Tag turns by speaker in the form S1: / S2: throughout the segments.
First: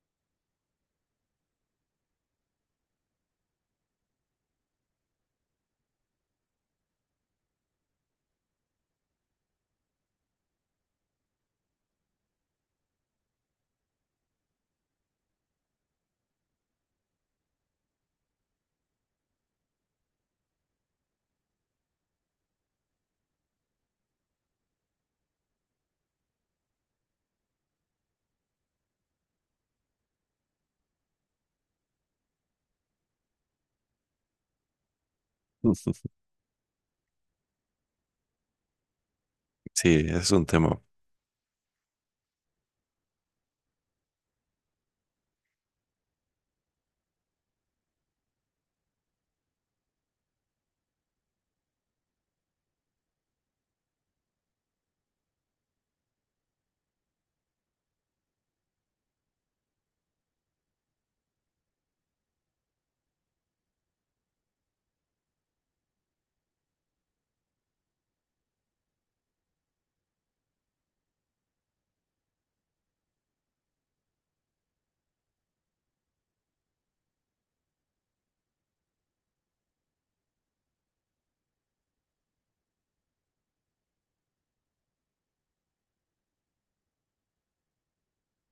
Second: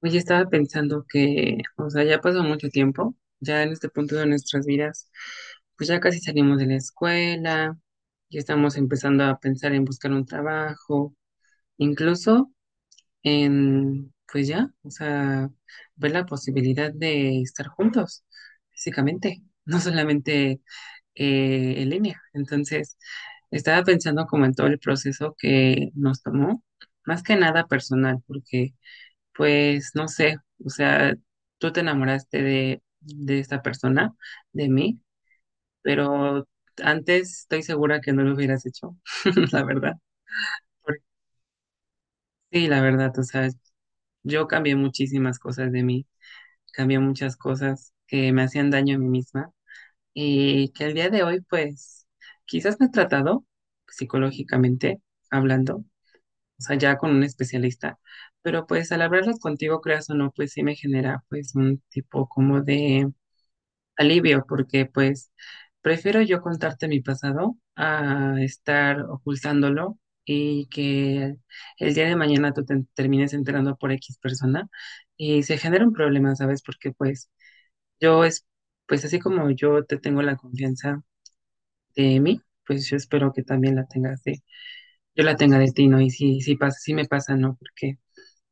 S1: Oye, estaba pensando que, o sea, ya pasó mucho tiempo, ya en este punto de nuestras vidas, pues ya casi salimos de la escuela, ya estamos empezando a pensar en buscar un trabajo, incluso en, pues ya, o sea, ver la posibilidad de estar juntos físicamente, no solamente en línea. Entonces, estaba pensando como en todo el proceso que nos tomó, más que nada personal, porque pues no sé, o sea, tú te enamoraste de esta persona, de mí, pero antes estoy segura que no lo hubieras hecho, la verdad.
S2: Sí, es un tema.
S1: Porque sí, la verdad, o sea, yo cambié muchísimas cosas de mí, cambié muchas cosas que me hacían daño a mí misma y que al día de hoy, pues, quizás me he tratado psicológicamente hablando, o sea, ya con un especialista. Pero pues al hablarlo contigo, creas o no, pues sí me genera pues un tipo como de alivio, porque pues prefiero yo contarte mi pasado a estar ocultándolo y que el día de mañana tú te termines enterando por X persona y se genera un problema, ¿sabes? Porque pues yo es, pues así como yo te tengo la confianza de mí, pues yo espero que también la tengas de, yo la tenga de ti, ¿no? Y si, si pasa, si me pasa, ¿no? Porque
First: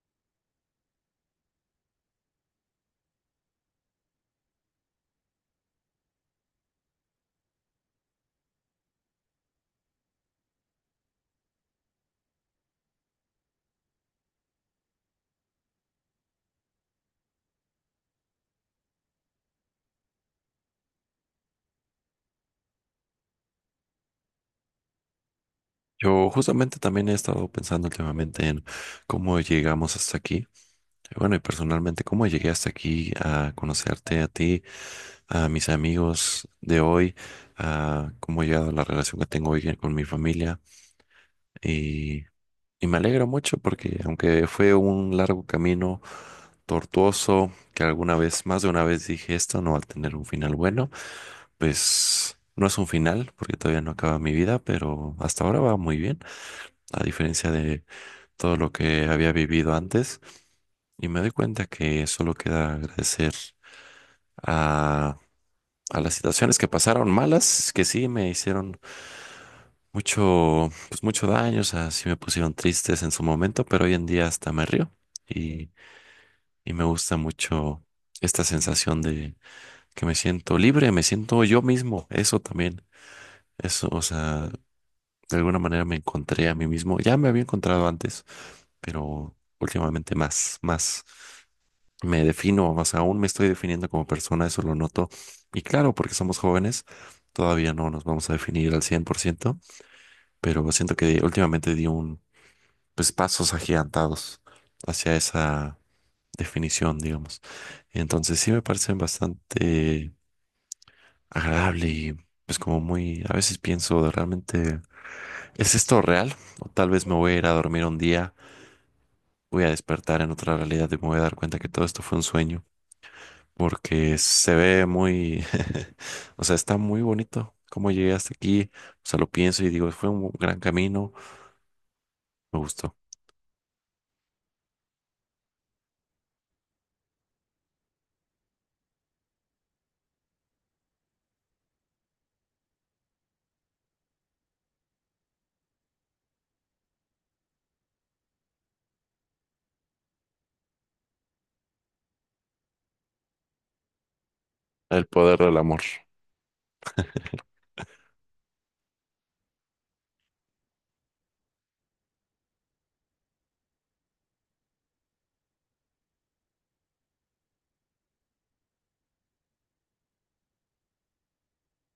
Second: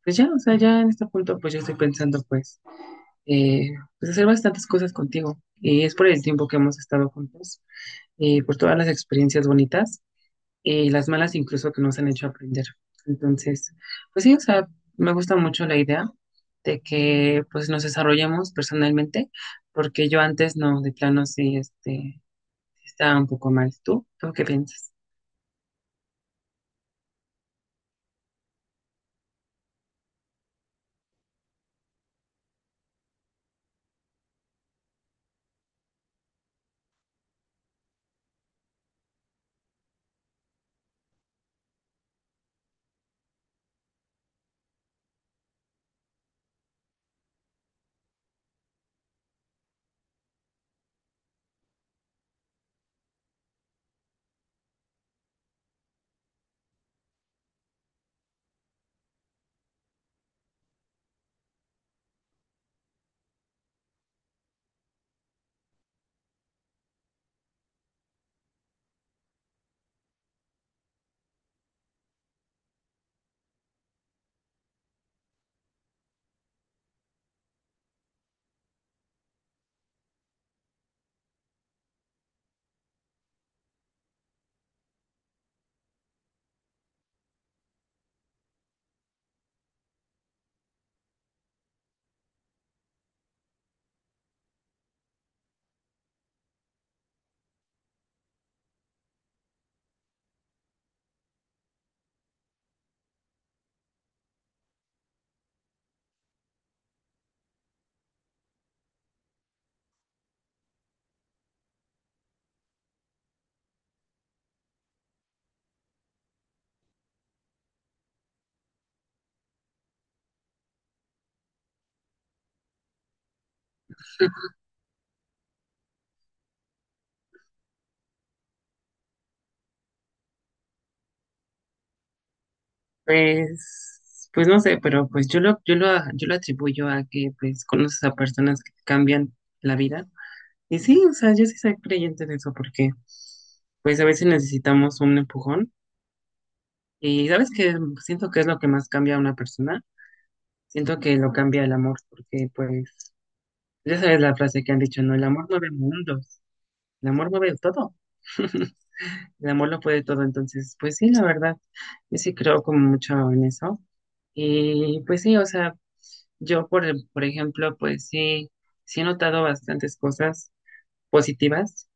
S1: pues ya, o sea, ya en este punto pues yo estoy pensando pues, eh, pues hacer bastantes cosas contigo. Y es por el tiempo que hemos estado juntos por todas las experiencias bonitas y las malas incluso que nos han hecho aprender. Entonces, pues sí, o sea, me gusta mucho la idea de que pues nos desarrollemos personalmente, porque yo antes no, de plano sí, este, estaba un poco mal. ¿Tú? ¿Tú qué piensas?
S2: Yo justamente también he estado pensando últimamente en cómo llegamos hasta aquí. Bueno, y personalmente, cómo llegué hasta aquí a conocerte a ti, a mis amigos de hoy, a cómo he llegado a la relación que tengo hoy con mi familia. Y me alegro mucho porque aunque fue un largo camino tortuoso, que alguna vez, más de una vez dije esto no va a tener un final bueno, pues no es un final porque todavía no acaba mi vida, pero hasta ahora va muy bien, a diferencia de todo lo que había vivido antes. Y me doy cuenta que solo queda agradecer a, a las situaciones que pasaron malas, que sí me hicieron mucho, pues mucho daño, o sea, sí me pusieron tristes en su momento, pero hoy en día hasta me río. y y me gusta mucho esta sensación de que me siento libre, me siento yo mismo, eso también, eso, o sea, de alguna manera me encontré a mí mismo, ya me había encontrado antes, pero últimamente más me defino, más aún me estoy definiendo como persona, eso lo noto, y claro, porque somos jóvenes, todavía no nos vamos a definir al 100%, pero siento que últimamente pues, pasos agigantados hacia esa definición, digamos. Entonces sí me parecen bastante agradable y pues como muy, a veces pienso de realmente, ¿es esto real? O tal vez me voy a ir a dormir un día, voy a despertar en otra realidad y me voy a dar cuenta que todo esto fue un sueño, porque se ve muy, o sea, está muy bonito cómo llegué hasta aquí, o sea, lo pienso y digo, fue un gran camino, me gustó.
S1: Pues, pues no sé, pero pues yo lo atribuyo a que pues conoces a personas que te cambian la vida. Y sí, o sea, yo sí soy creyente de eso porque pues a veces necesitamos un empujón. Y sabes que siento que es lo que más cambia a una persona. Siento que lo cambia el amor, porque pues, ya sabes la frase que han dicho,
S2: El
S1: ¿no? El
S2: poder
S1: amor
S2: del
S1: mueve
S2: amor.
S1: mundos, el amor mueve todo. El amor lo puede todo, entonces, pues sí, la verdad, yo sí creo como mucho en eso. Y pues sí, o sea, yo por ejemplo, pues sí, sí he notado bastantes cosas positivas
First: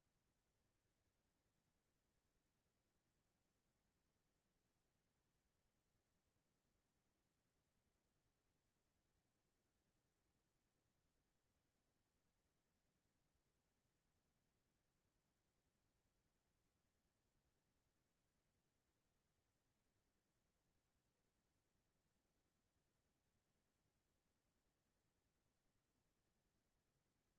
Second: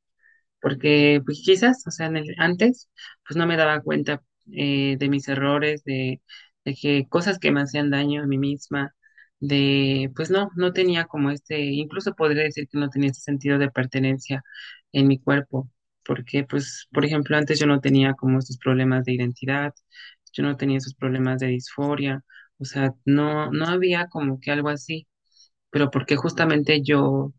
S1: porque pues quizás, o sea, en el, antes, pues no me daba cuenta de mis errores, de que cosas que me hacían daño a mí misma, de, pues no, no tenía como este, incluso podría decir que no tenía este sentido de pertenencia en mi cuerpo, porque pues, por ejemplo, antes yo no tenía como estos problemas de identidad, yo no tenía esos problemas de disforia, o sea, no, no había como que algo así, pero porque justamente yo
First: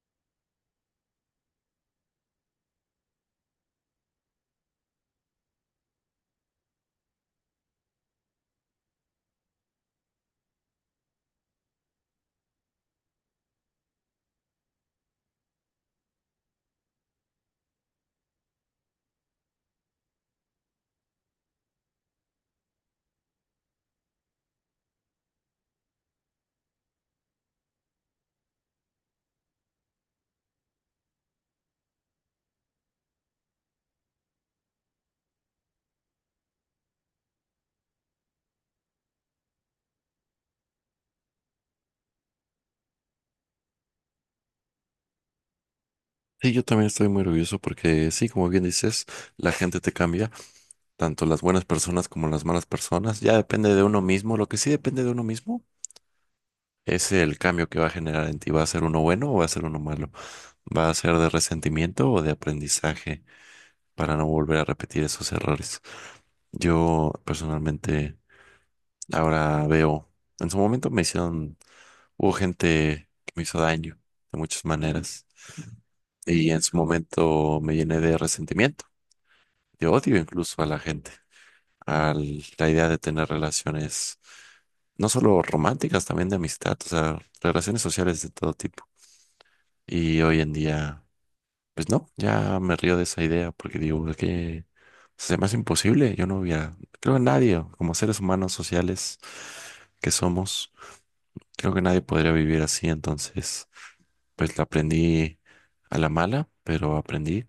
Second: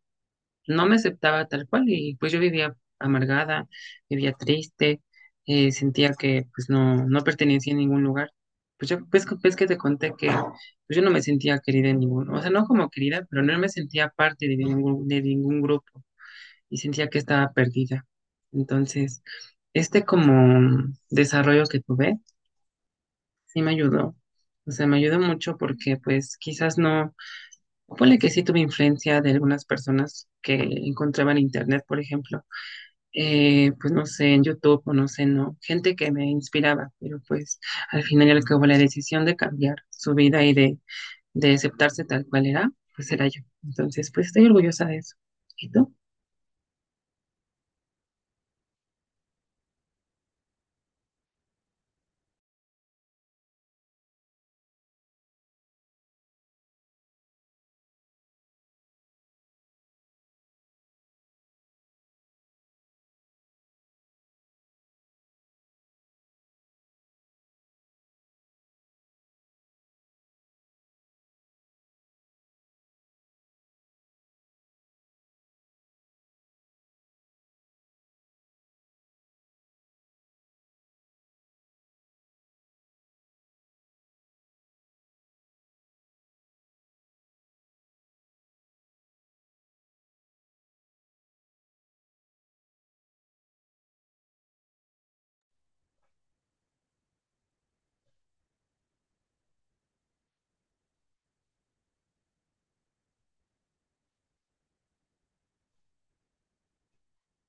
S1: no me aceptaba tal cual y pues yo vivía amargada, vivía triste, sentía que pues no, no pertenecía a ningún lugar. Pues yo, pues que te conté que pues, yo no me sentía querida en ningún, o sea, no como querida, pero no me sentía parte de ningún grupo y sentía que estaba perdida. Entonces, este como desarrollo que tuve, sí me ayudó. O sea, me ayudó mucho porque pues quizás no, ponle que sí tuve influencia de algunas personas que encontraba en internet, por ejemplo, pues no sé, en YouTube o no sé, no, gente que me inspiraba, pero pues al final y al cabo la decisión de cambiar su vida y de aceptarse tal cual era, pues era yo. Entonces, pues estoy orgullosa de eso. ¿Y tú?
S2: Sí, yo también estoy muy orgulloso porque sí, como bien dices, la gente te cambia. Tanto las buenas personas como las malas personas. Ya depende de uno mismo. Lo que sí depende de uno mismo es el cambio que va a generar en ti. ¿Va a ser uno bueno o va a ser uno malo? ¿Va a ser de resentimiento o de aprendizaje para no volver a repetir esos errores? Yo personalmente ahora veo, en su momento me hicieron, hubo gente que me hizo daño de muchas maneras y en su momento me llené de resentimiento, de odio incluso a la gente. A la idea de tener relaciones, no solo románticas, también de amistad, o sea, relaciones sociales de todo tipo. Y hoy en día, pues no, ya me río de esa idea porque digo "Es que se me hace imposible. Yo no hubiera, creo que nadie, como seres humanos sociales que somos, creo que nadie podría vivir así. Entonces, pues la aprendí a la mala, pero aprendí.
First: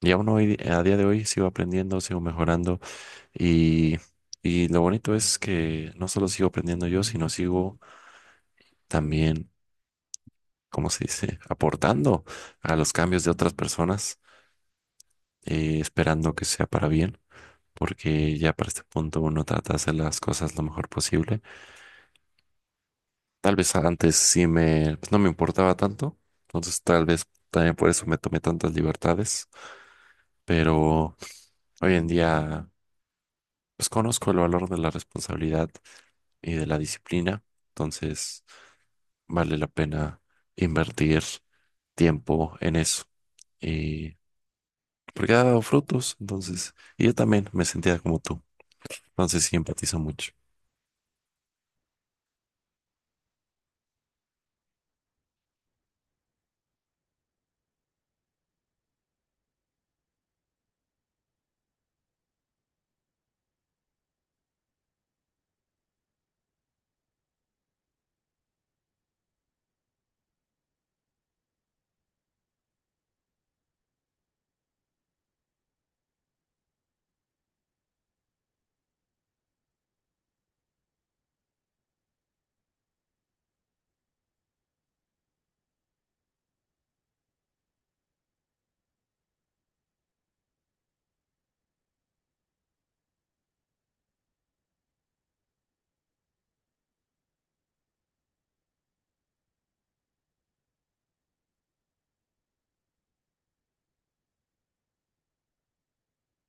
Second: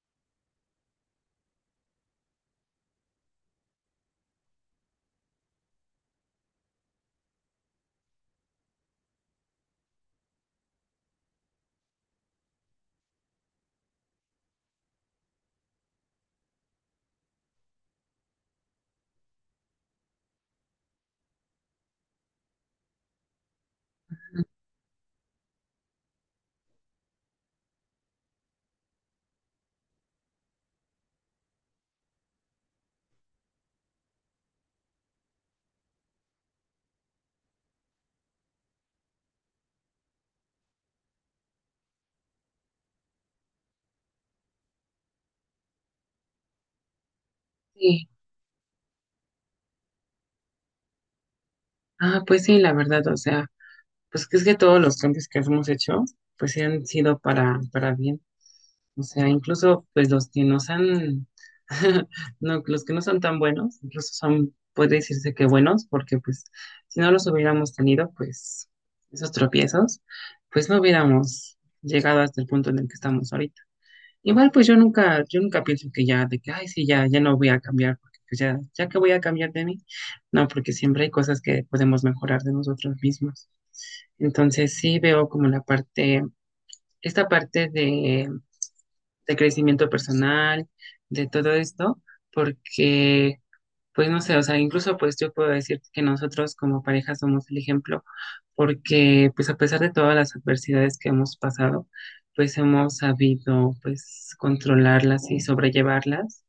S2: Y aún hoy, a día de hoy, sigo aprendiendo, sigo mejorando. Y, y lo bonito es que no solo sigo aprendiendo yo, sino sigo también, ¿cómo se dice?, aportando a los cambios de otras personas, esperando que sea para bien, porque ya para este punto uno trata de hacer las cosas lo mejor posible. Tal vez antes sí me, pues, no me importaba tanto, entonces tal vez también por eso me tomé tantas libertades, pero hoy en día pues conozco el valor de la responsabilidad y de la disciplina, entonces vale la pena invertir tiempo en eso. Y porque ha dado frutos, entonces, y yo también me sentía
S1: Sí,
S2: como tú, entonces sí empatizo mucho.
S1: ah, pues sí, la verdad, o sea, pues que es que todos los cambios que hemos hecho, pues sí han sido para bien. O sea, incluso pues los que no son, no, los que no son tan buenos, incluso son, puede decirse que buenos, porque pues si no los hubiéramos tenido, pues esos tropiezos, pues no hubiéramos llegado hasta el punto en el que estamos ahorita. Igual pues yo nunca pienso que ya, de que, ay, sí, ya, ya no voy a cambiar, porque pues ya, ya que voy a cambiar de mí, no, porque siempre hay cosas que podemos mejorar de nosotros mismos. Entonces sí veo como la parte, esta parte de crecimiento personal, de todo esto, porque, pues no sé, o sea, incluso pues yo puedo decir que nosotros como pareja somos el ejemplo, porque pues a pesar de todas las adversidades que hemos pasado, pues hemos sabido pues controlarlas y sobrellevarlas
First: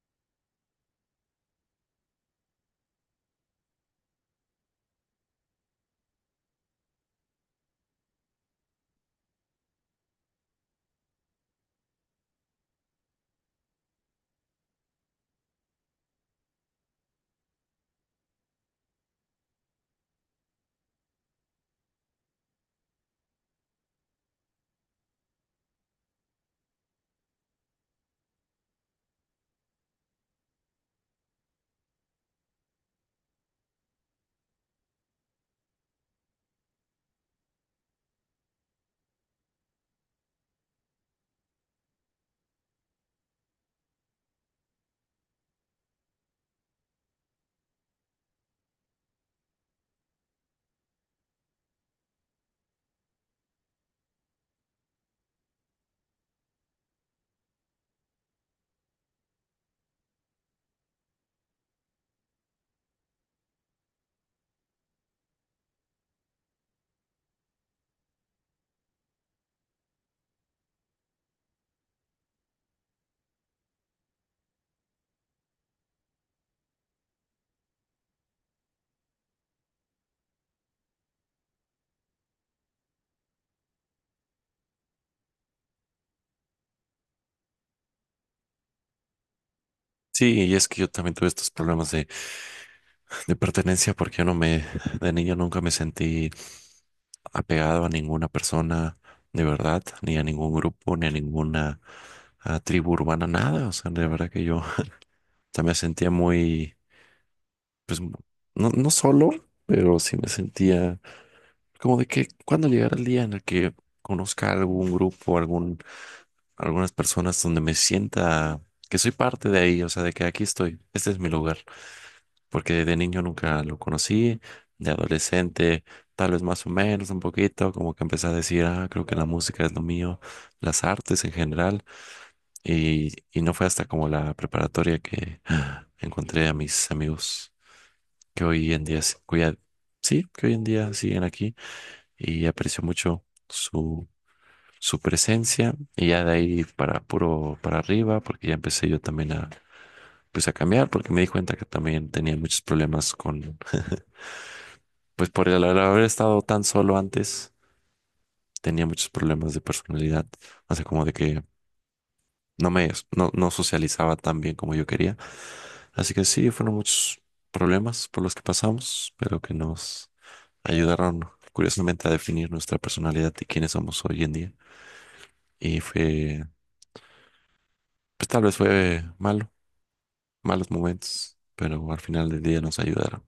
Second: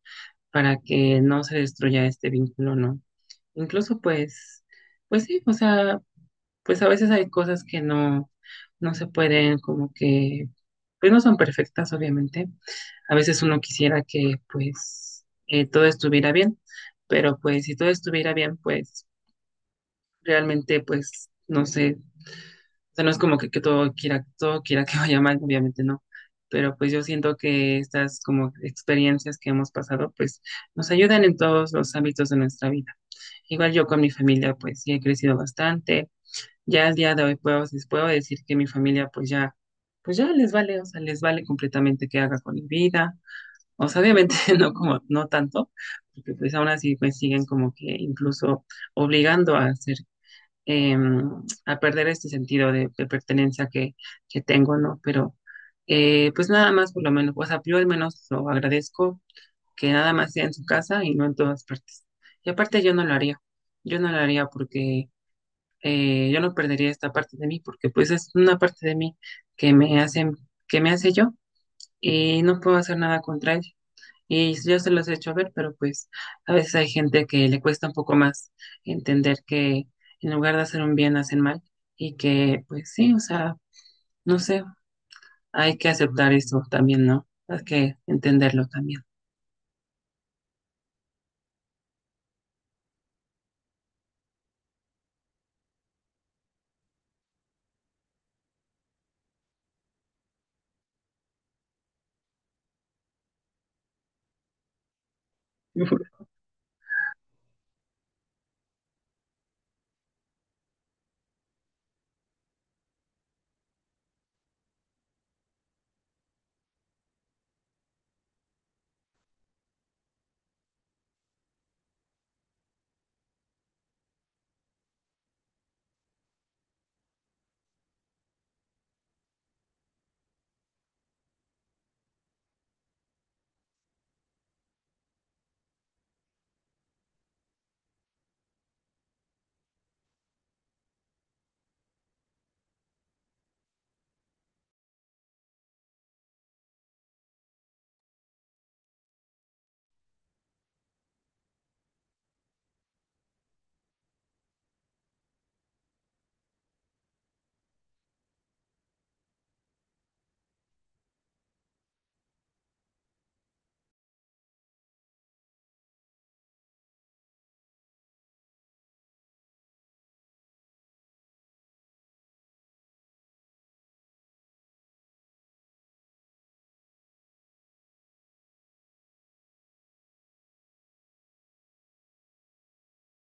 S1: para que no se destruya este vínculo, ¿no? Incluso pues, pues sí, o sea, pues a veces hay cosas que no, no se pueden, como que, pues no son perfectas, obviamente. A veces uno quisiera que, pues, todo estuviera bien, pero pues si todo estuviera bien, pues realmente, pues, no sé, o sea, no es como que todo quiera que vaya mal, obviamente no. Pero pues yo siento que estas como experiencias que hemos pasado, pues nos ayudan en todos los ámbitos de nuestra vida. Igual yo con mi familia, pues sí he crecido bastante ya al día de hoy puedo, les puedo decir que mi familia pues ya les vale, o sea, les vale completamente qué haga con mi vida. O sea, obviamente no como, no tanto, porque pues aún así pues siguen como que incluso obligando a hacer, a perder este sentido de pertenencia que tengo, ¿no? Pero pues nada más por lo menos, o sea, yo al menos lo agradezco que nada más sea en su casa y no en todas partes. Y aparte yo no lo haría porque yo no perdería esta parte de mí porque pues es una parte de mí que me hace, que me hace yo y no puedo hacer nada contra ella. Y yo se los he hecho ver, pero pues a veces hay gente que le cuesta un poco más entender que en lugar de hacer un bien hacen mal y que pues sí, o sea, no sé, hay que aceptar eso también, ¿no? Hay que entenderlo también.
S2: Sí, y es que yo también tuve estos problemas de pertenencia porque yo no me, de niño nunca me sentí apegado a ninguna persona de verdad, ni a ningún grupo, ni a ninguna ah, tribu urbana, nada. O sea, de verdad que yo también me sentía muy, pues, no, no solo, pero sí me sentía como de que cuando llegara el día en el que conozca algún grupo, algún, algunas personas donde me sienta que soy parte de ahí, o sea, de que aquí estoy, este es mi lugar, porque de niño nunca lo conocí, de adolescente, tal vez más o menos un poquito, como que empecé a decir, ah, creo que la música es lo mío, las artes en general, y no fue hasta como la preparatoria que ah, encontré a mis amigos que hoy en día, cuya, sí, que hoy en día siguen aquí y aprecio mucho. Su su presencia y ya de ahí para puro para arriba, porque ya empecé yo también a pues a cambiar porque me di cuenta que también tenía muchos problemas con pues por el al haber estado tan solo antes tenía muchos problemas de personalidad, o sea, como de que no me no, no socializaba tan bien como yo quería, así que sí, fueron muchos problemas por los que pasamos, pero que nos ayudaron curiosamente a definir nuestra personalidad y quiénes somos hoy en día y fue pues tal vez fue malo malos momentos, pero al final del día nos ayudaron.